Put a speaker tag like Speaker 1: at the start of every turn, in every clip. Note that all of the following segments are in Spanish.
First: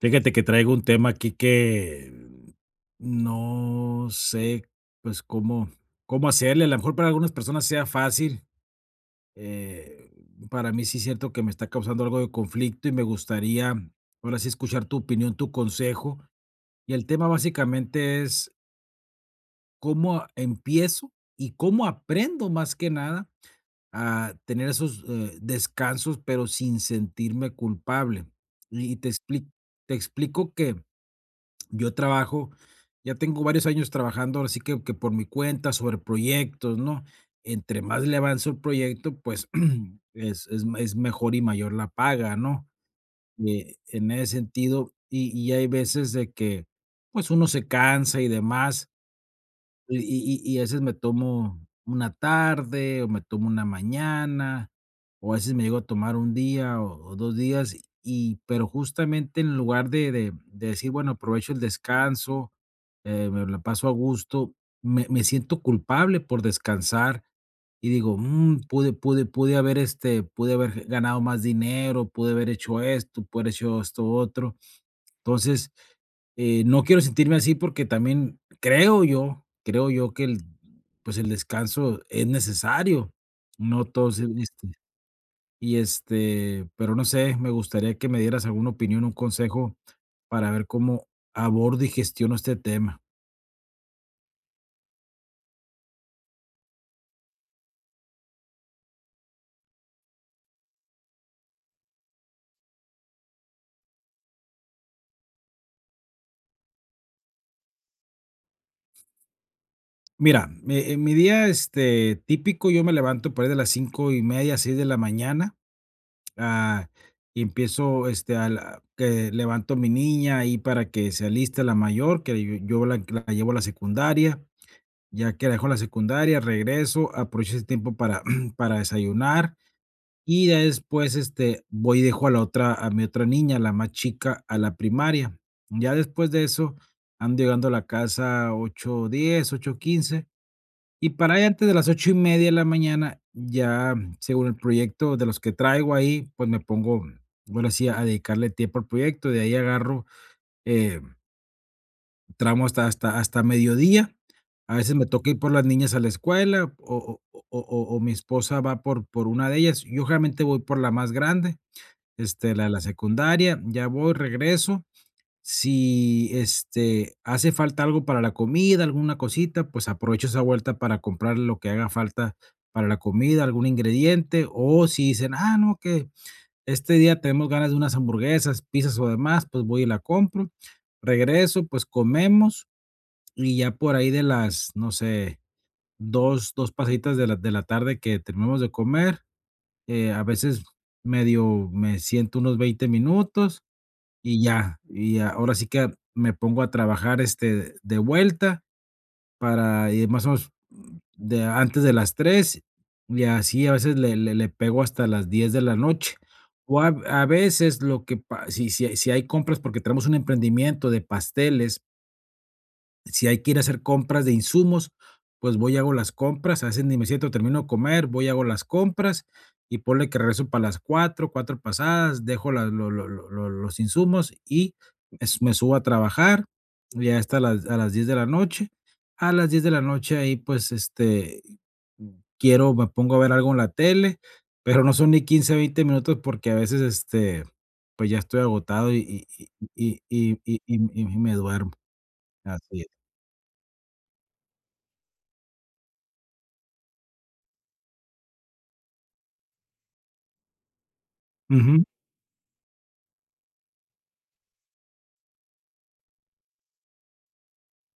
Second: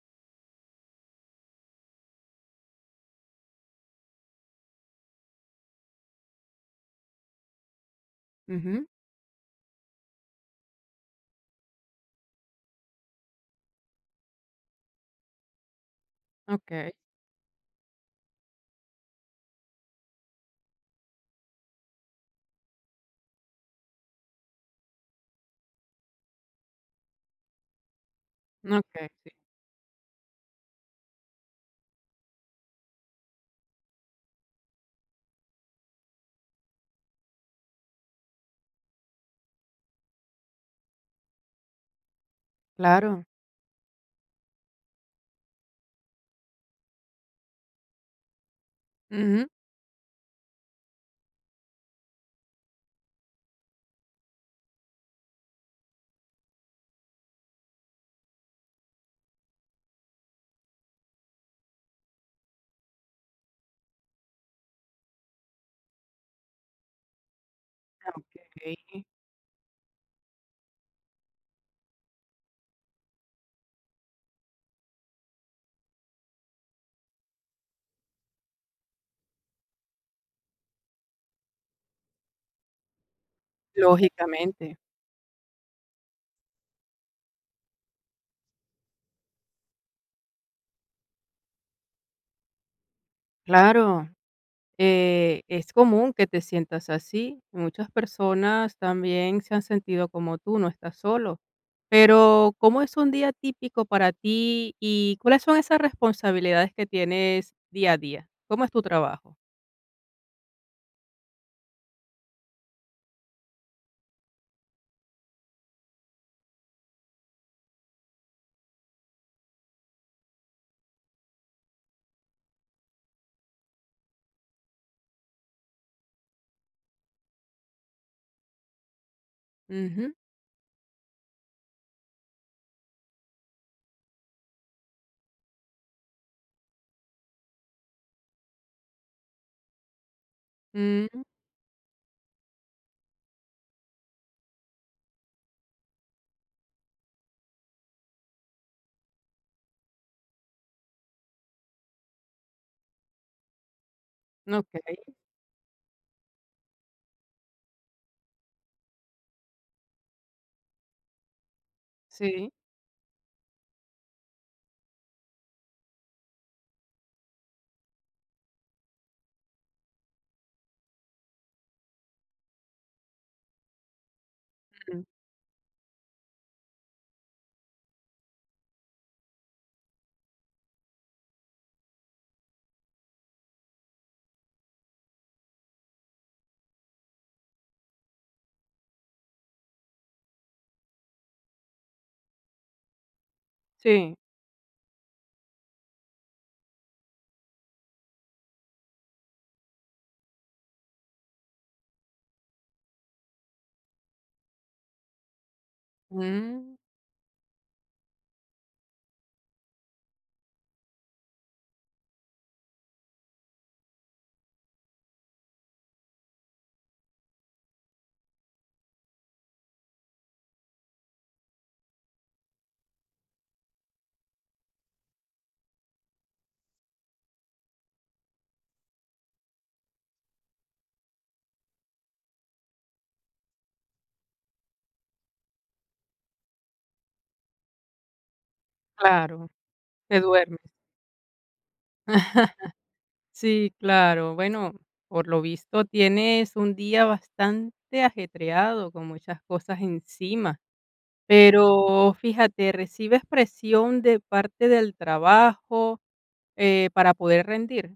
Speaker 1: Fíjate que traigo un tema aquí que no sé, pues, cómo hacerle. A lo mejor para algunas personas sea fácil,
Speaker 2: Ujú.
Speaker 1: eh, para mí sí siento que me está causando algo de conflicto y me gustaría, ahora sí, escuchar tu opinión, tu consejo.
Speaker 2: Okey,
Speaker 1: Y el tema básicamente es empiezo y cómo aprendo, más que nada, a tener esos, descansos, pero sin sentirme culpable. Y y te
Speaker 2: okey, sí,
Speaker 1: expli Te explico que yo trabajo, ya tengo varios años trabajando, ahora sí que por mi cuenta, sobre proyectos, ¿no? Entre más le avanzo el proyecto, pues es mejor y mayor la paga, ¿no?
Speaker 2: claro.
Speaker 1: En ese sentido, y hay veces de que, pues uno se cansa y demás,
Speaker 2: Ujú.
Speaker 1: y a veces me tomo una tarde, o me tomo una mañana, o a veces me llego a tomar un día, o 2 días, y pero justamente en lugar de decir: "Bueno, aprovecho el descanso, me la paso a gusto". Me siento culpable por descansar, y digo: "Mm,
Speaker 2: Okey,
Speaker 1: pude haber, pude haber ganado más dinero, pude haber hecho esto, pude haber hecho esto otro". Entonces, no quiero sentirme así porque también creo yo que el, pues el descanso es necesario. No todos,
Speaker 2: lógicamente,
Speaker 1: y pero no sé, me gustaría que me dieras alguna opinión, un consejo para ver cómo abordo y gestiono este tema.
Speaker 2: claro. Es común que te sientas así. Muchas personas también se han sentido como tú, no estás solo. Pero, ¿cómo es un día típico para ti y cuáles son esas responsabilidades que tienes día a día? ¿Cómo es tu trabajo?
Speaker 1: Mira, en mi día típico, yo me levanto por ahí de las 5 y media, 6 de la mañana. Ah, y empiezo, a la que levanto a mi niña ahí para que se aliste la mayor, que yo la llevo a la secundaria, ya que la dejo en la secundaria, regreso, aprovecho ese tiempo para para desayunar,
Speaker 2: Ujú.
Speaker 1: y ya después, voy y dejo a la otra a mi otra niña, la más chica, a la primaria. Ya después de eso, ando llegando a la casa 8:10 8:15
Speaker 2: Mm,
Speaker 1: y para ahí antes de las 8:30 de la mañana, ya según el proyecto de los que traigo ahí, pues me pongo, bueno sí, a dedicarle tiempo al proyecto. De ahí agarro, eh, tramo hasta mediodía. A veces me
Speaker 2: okey,
Speaker 1: toca ir por las niñas a la escuela o mi esposa va por una de ellas. Yo generalmente voy por la más grande,
Speaker 2: sí,
Speaker 1: la de la secundaria, ya voy, regreso si, hace falta algo para la comida, alguna cosita, pues aprovecho esa vuelta para comprar lo que haga falta para la comida, algún ingrediente, o
Speaker 2: mm,
Speaker 1: si dicen, ah, no, que este día tenemos ganas de unas hamburguesas, pizzas o demás, pues voy y la compro, regreso, pues comemos y ya por ahí de las, no sé, dos, dos pasitas de la tarde que terminamos de comer, a veces medio me siento unos 20 minutos
Speaker 2: sí,
Speaker 1: y ya, ahora sí que me pongo a trabajar, de vuelta para ir más o menos de antes de las 3 y así a veces le pego hasta las 10 de la noche.
Speaker 2: mm,
Speaker 1: O a veces lo que pa si hay compras, porque tenemos un emprendimiento de pasteles. Si hay que ir a hacer compras de insumos, pues voy y hago las compras, a veces ni me siento, termino de comer, voy y hago las compras y ponle que regreso para las 4 4 pasadas, dejo los insumos y me subo a trabajar, ya hasta las, a las 10 de la noche. A las 10 de la noche ahí pues me pongo a ver algo en la tele, pero no son ni 15, 20 minutos porque a veces pues ya estoy agotado y, y,
Speaker 2: claro,
Speaker 1: y,
Speaker 2: te
Speaker 1: y, y-
Speaker 2: duermes.
Speaker 1: y- y- y me duermo. Así
Speaker 2: Sí, claro. Bueno, por lo visto tienes un día bastante ajetreado con muchas cosas encima,
Speaker 1: es.
Speaker 2: pero fíjate, ¿recibes presión de parte del trabajo, para poder rendir?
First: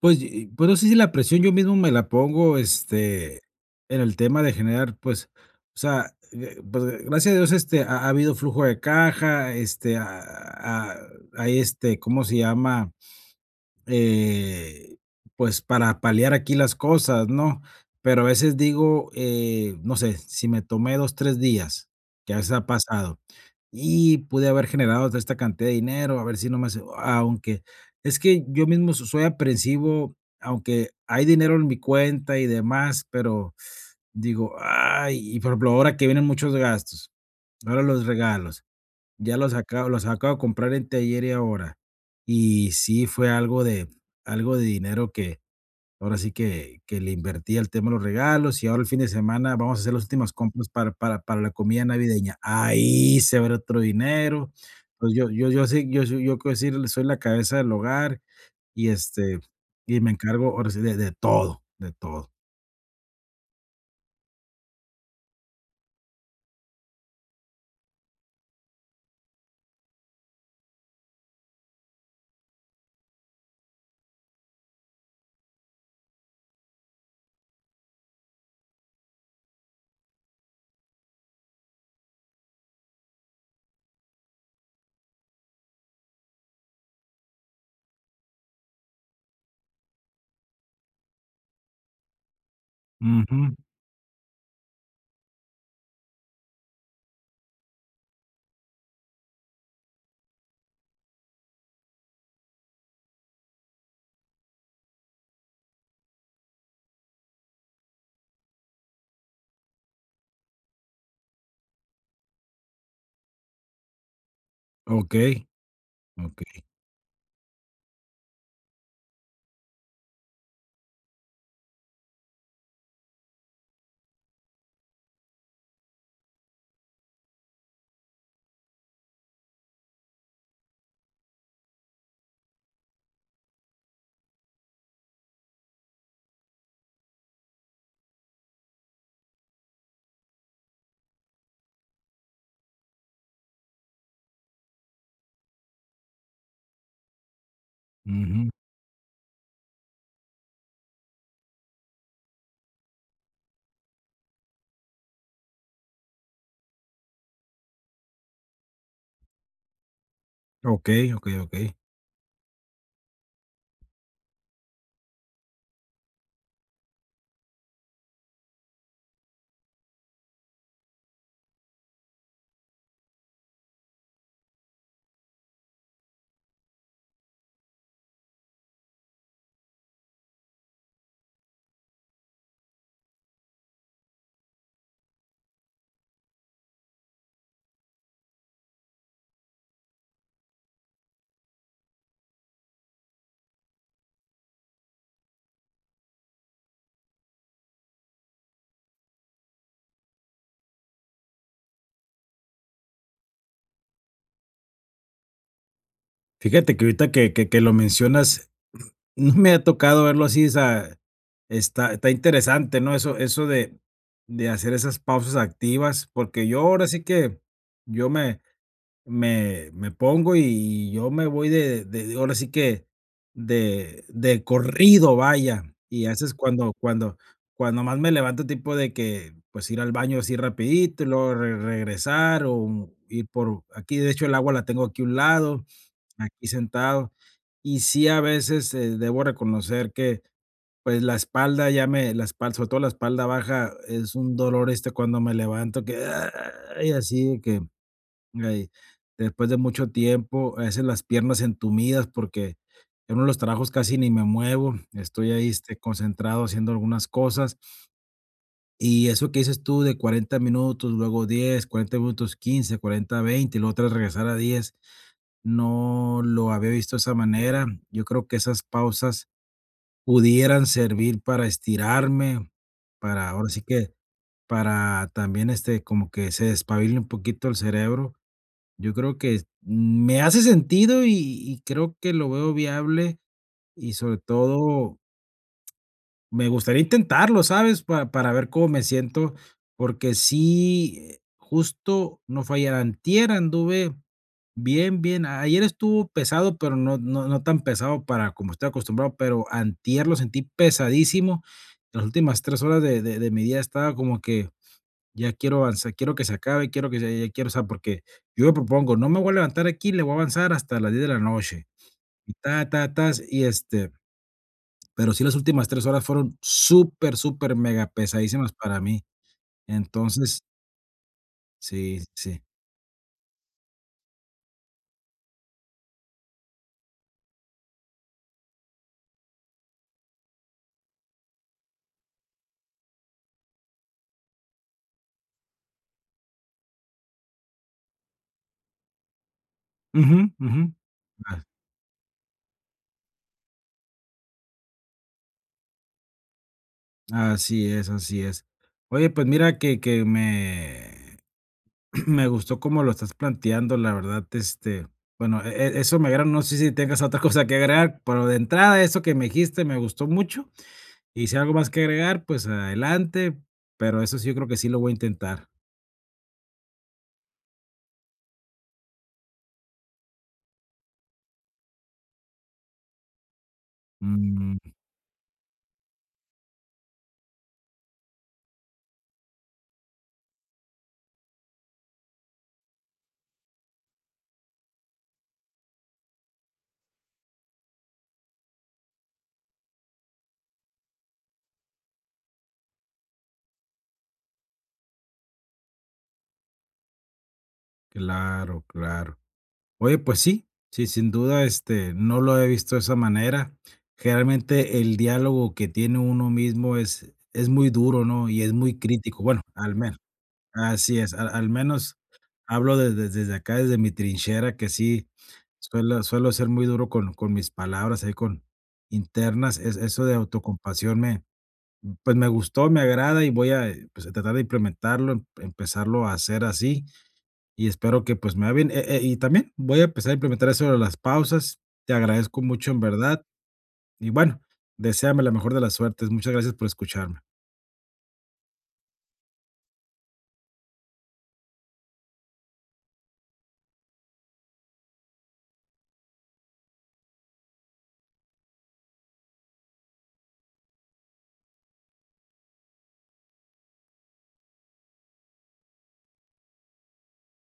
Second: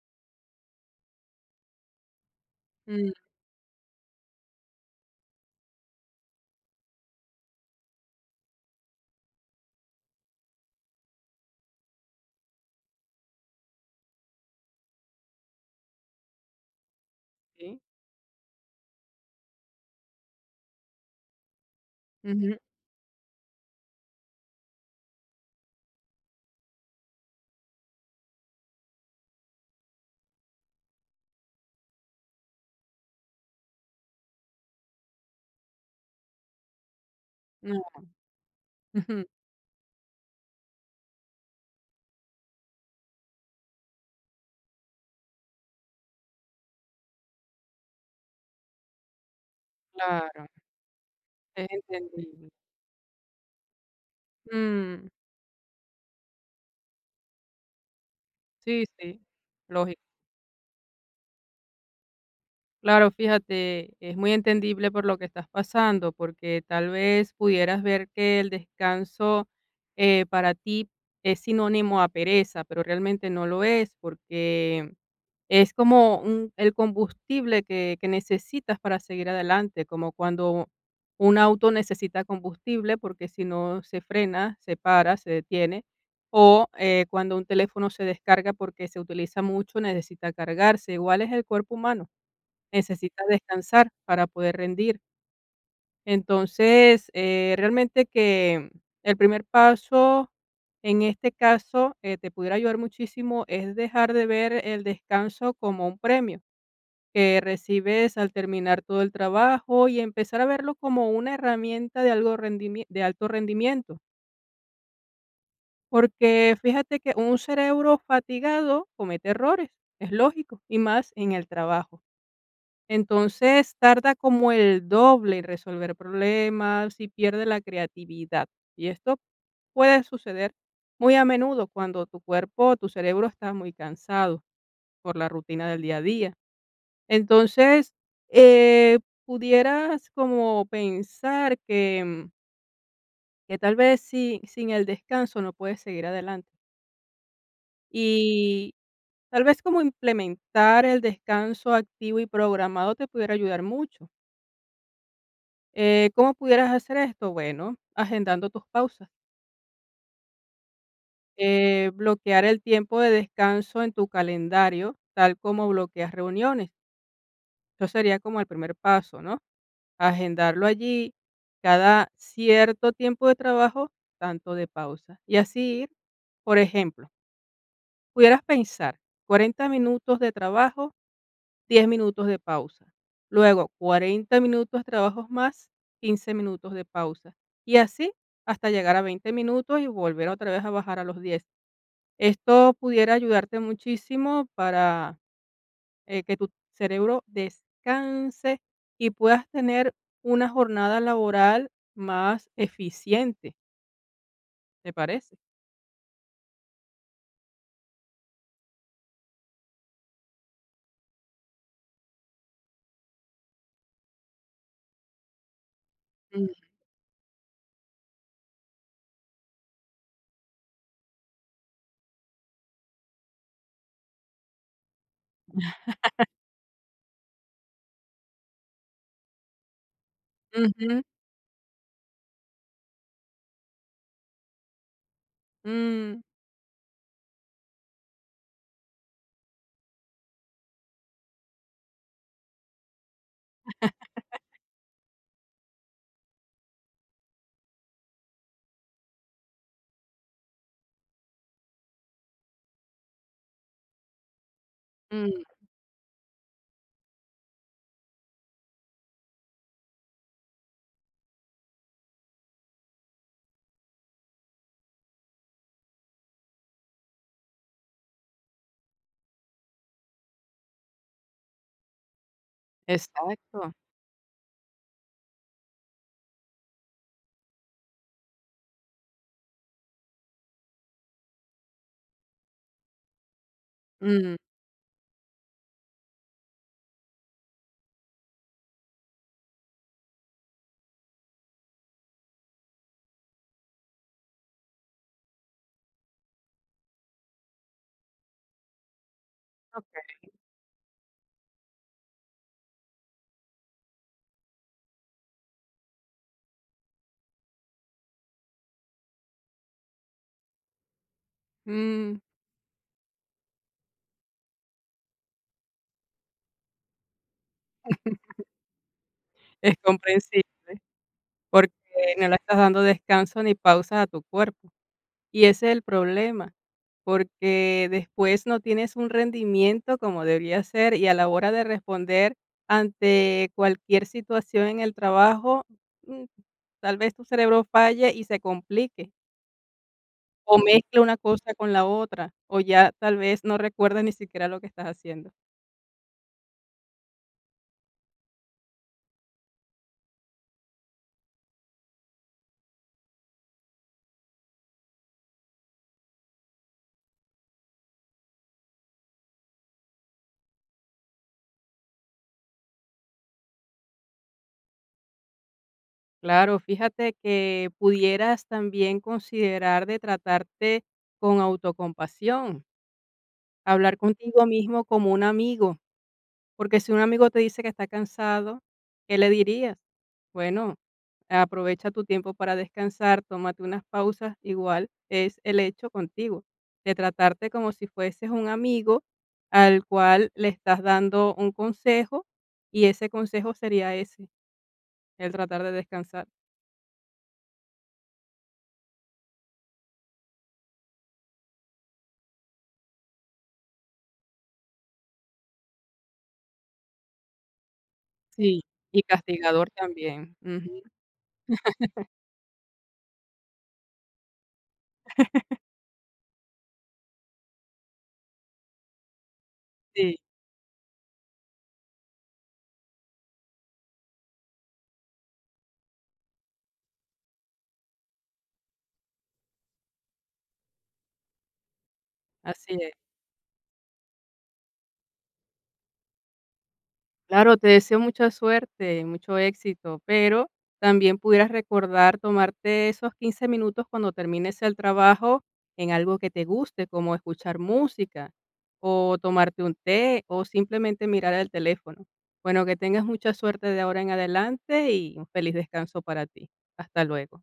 Speaker 1: Pues, pues, no sé si la presión yo mismo me la pongo,
Speaker 2: Mm,
Speaker 1: en el tema de generar, pues, o sea, pues, gracias a Dios, ha habido flujo de caja, este, ha ha hay, ¿cómo se llama? Eh, pues, para paliar aquí las cosas, ¿no?
Speaker 2: sí.
Speaker 1: Pero a veces digo, no sé, si me tomé 2, 3 días, que a veces
Speaker 2: Ujú.
Speaker 1: ha pasado, y pude haber generado hasta esta cantidad de dinero, a ver si no me hace aunque es que yo mismo soy aprensivo, aunque hay dinero en mi cuenta y demás, pero digo: "Ay", y por ejemplo, ahora que vienen muchos gastos,
Speaker 2: No,
Speaker 1: ahora los regalos,
Speaker 2: ujú,
Speaker 1: ya los acabo de comprar entre ayer y ahora. Y sí, fue algo de dinero que ahora sí que le invertí al tema de los regalos, y ahora el fin de semana vamos a hacer las últimas
Speaker 2: claro,
Speaker 1: compras para la
Speaker 2: es
Speaker 1: comida navideña.
Speaker 2: entendible.
Speaker 1: Ahí se va otro dinero.
Speaker 2: Mm,
Speaker 1: Pues yo sí, yo quiero decir, soy la cabeza del hogar
Speaker 2: sí,
Speaker 1: y,
Speaker 2: sí,
Speaker 1: y
Speaker 2: lógico.
Speaker 1: me encargo ahora sí de todo, de todo.
Speaker 2: Claro, fíjate, es muy entendible por lo que estás pasando, porque tal vez pudieras ver que el descanso para ti es sinónimo a pereza, pero realmente no lo es, porque es como el combustible que necesitas para seguir adelante, como cuando un auto necesita combustible, porque si no se frena, se para, se detiene, o cuando un teléfono se descarga porque se utiliza mucho, necesita cargarse, igual es el cuerpo humano. Necesita
Speaker 1: Ujú.
Speaker 2: descansar para poder rendir. Entonces, realmente que el primer paso, en este caso, te pudiera ayudar muchísimo, es dejar de ver el descanso como un premio que recibes al terminar todo el trabajo y empezar a verlo como una herramienta de, de alto rendimiento.
Speaker 1: Okey, okey.
Speaker 2: Porque fíjate que un cerebro fatigado comete errores, es lógico, y más en el trabajo. Entonces, tarda como el doble en resolver problemas y pierde la creatividad. Y esto puede suceder muy a menudo cuando tu cuerpo o tu cerebro está muy cansado por la rutina del día a día. Entonces, eh, pudieras como pensar que, que tal vez sin el descanso no puedes seguir adelante.
Speaker 1: Ujú.
Speaker 2: Y tal vez como implementar el descanso activo y programado te pudiera ayudar mucho. ¿Cómo pudieras hacer esto? Bueno, agendando tus pausas.
Speaker 1: Okey, okey, okey.
Speaker 2: Bloquear el tiempo de descanso en tu calendario, tal como bloqueas reuniones. Eso sería como el primer paso, ¿no? Agendarlo allí cada cierto tiempo de trabajo, tanto de pausa. Y así ir, por ejemplo, pudieras pensar 40 minutos de trabajo, 10 minutos de pausa. Luego 40 minutos trabajos más, 15 minutos de pausa. Y así hasta llegar a 20 minutos y volver otra vez a bajar a los 10. Esto pudiera ayudarte muchísimo para que tu cerebro descanse y puedas tener una jornada laboral más eficiente, ¿te parece?
Speaker 1: Fíjate que ahorita que lo mencionas, no me ha tocado verlo así, o sea, está interesante, ¿no? Eso de hacer esas pausas activas,
Speaker 2: Mm,
Speaker 1: porque yo ahora sí que yo me pongo y yo me voy ahora sí que de corrido, vaya, y haces cuando más me levanto tipo de que, pues, ir al baño así
Speaker 2: ujú,
Speaker 1: rapidito y luego re regresar o ir por aquí, de hecho, el agua la tengo aquí a un lado,
Speaker 2: mm,
Speaker 1: aquí sentado. Y sí, a veces, debo reconocer que, pues, la espalda ya me la espal sobre todo la espalda baja, es un dolor, cuando me levanto que, ah, y así que, ay, después de mucho tiempo, a veces las piernas entumidas, porque en uno de los trabajos casi ni me muevo, estoy
Speaker 2: mm,
Speaker 1: ahí, concentrado haciendo algunas cosas. Y eso que dices tú de 40 minutos, luego 10 40 minutos, 15 40 20 y luego otra regresar a 10, no lo había visto de esa manera. Yo creo que esas pausas pudieran servir para estirarme, para ahora sí
Speaker 2: exacto.
Speaker 1: que, para también como que se despabile un poquito el cerebro. Yo creo que me hace sentido y creo que lo veo viable y sobre
Speaker 2: Mm,
Speaker 1: todo me gustaría intentarlo, ¿sabes? Pa Para ver cómo me siento, porque sí, justo no fue ayer, antier anduve bien. Ayer estuvo pesado, pero no tan pesado para como estoy acostumbrado, pero antier
Speaker 2: ok.
Speaker 1: lo sentí pesadísimo. Las últimas 3 horas de mi día estaba como que ya quiero avanzar, quiero que se acabe, quiero que se ya quiero, o sea, porque yo me propongo, no me voy a levantar aquí, le voy a avanzar hasta las 10 de la noche,
Speaker 2: Mm,
Speaker 1: y ta, ta, tas, y pero sí las últimas 3 horas fueron súper, súper mega pesadísimas para mí.
Speaker 2: es
Speaker 1: Entonces,
Speaker 2: comprensible. Porque
Speaker 1: sí,
Speaker 2: no le
Speaker 1: sí.
Speaker 2: estás dando descanso ni pausas a tu cuerpo. Y ese es el problema, porque después no tienes un rendimiento como debería ser y a la hora de responder ante cualquier situación en el trabajo, mm, tal vez tu cerebro falle y se complique.
Speaker 1: Ujú,
Speaker 2: O
Speaker 1: ujú.
Speaker 2: mezcla una cosa con la otra, o ya tal vez no recuerdas ni siquiera lo que estás haciendo.
Speaker 1: Ah, así es, así es. Oye, pues mira que me me gustó cómo lo estás planteando, la verdad, bueno, eso me agrada, no sé si tengas otra cosa que agregar, pero de entrada eso que me dijiste me gustó mucho, y si hay algo más que agregar, pues adelante, pero eso sí, yo creo que sí lo voy a intentar.
Speaker 2: Claro, fíjate que pudieras también considerar de tratarte con autocompasión, hablar contigo
Speaker 1: Mm,
Speaker 2: mismo como un amigo. Porque si un amigo te dice que está cansado, ¿qué le dirías? Bueno, aprovecha tu tiempo para descansar, tómate unas pausas, igual es el hecho contigo, de tratarte como si fueses un amigo al cual le estás dando un consejo y ese consejo sería ese, el tratar de descansar.
Speaker 1: claro, claro. Oye, pues sí, sí, sin duda, no lo he visto de esa manera. Generalmente el diálogo que tiene uno mismo es muy duro, ¿no? Y es
Speaker 2: Sí.
Speaker 1: muy
Speaker 2: Y
Speaker 1: crítico. Bueno,
Speaker 2: castigador
Speaker 1: al menos,
Speaker 2: también. Ujú,
Speaker 1: así es, al menos hablo desde acá, desde mi trinchera, que sí, suelo ser muy duro con mis palabras, ahí con internas. Eso de
Speaker 2: sí,
Speaker 1: autocompasión me, pues me gustó, me agrada y voy a pues, a tratar de implementarlo, empezarlo a hacer así. Y espero que, pues, me va bien, y también voy a empezar a implementar eso de las pausas. Te agradezco mucho,
Speaker 2: así
Speaker 1: en
Speaker 2: es.
Speaker 1: verdad. Y bueno, deséame la mejor de las suertes. Muchas gracias por escucharme.
Speaker 2: Claro, te deseo mucha suerte, mucho éxito, pero también pudieras recordar tomarte esos 15 minutos cuando termines el trabajo en algo que te guste, como escuchar música o tomarte un té o simplemente mirar el teléfono. Bueno, que tengas mucha suerte de ahora en adelante y un feliz descanso para ti. Hasta luego.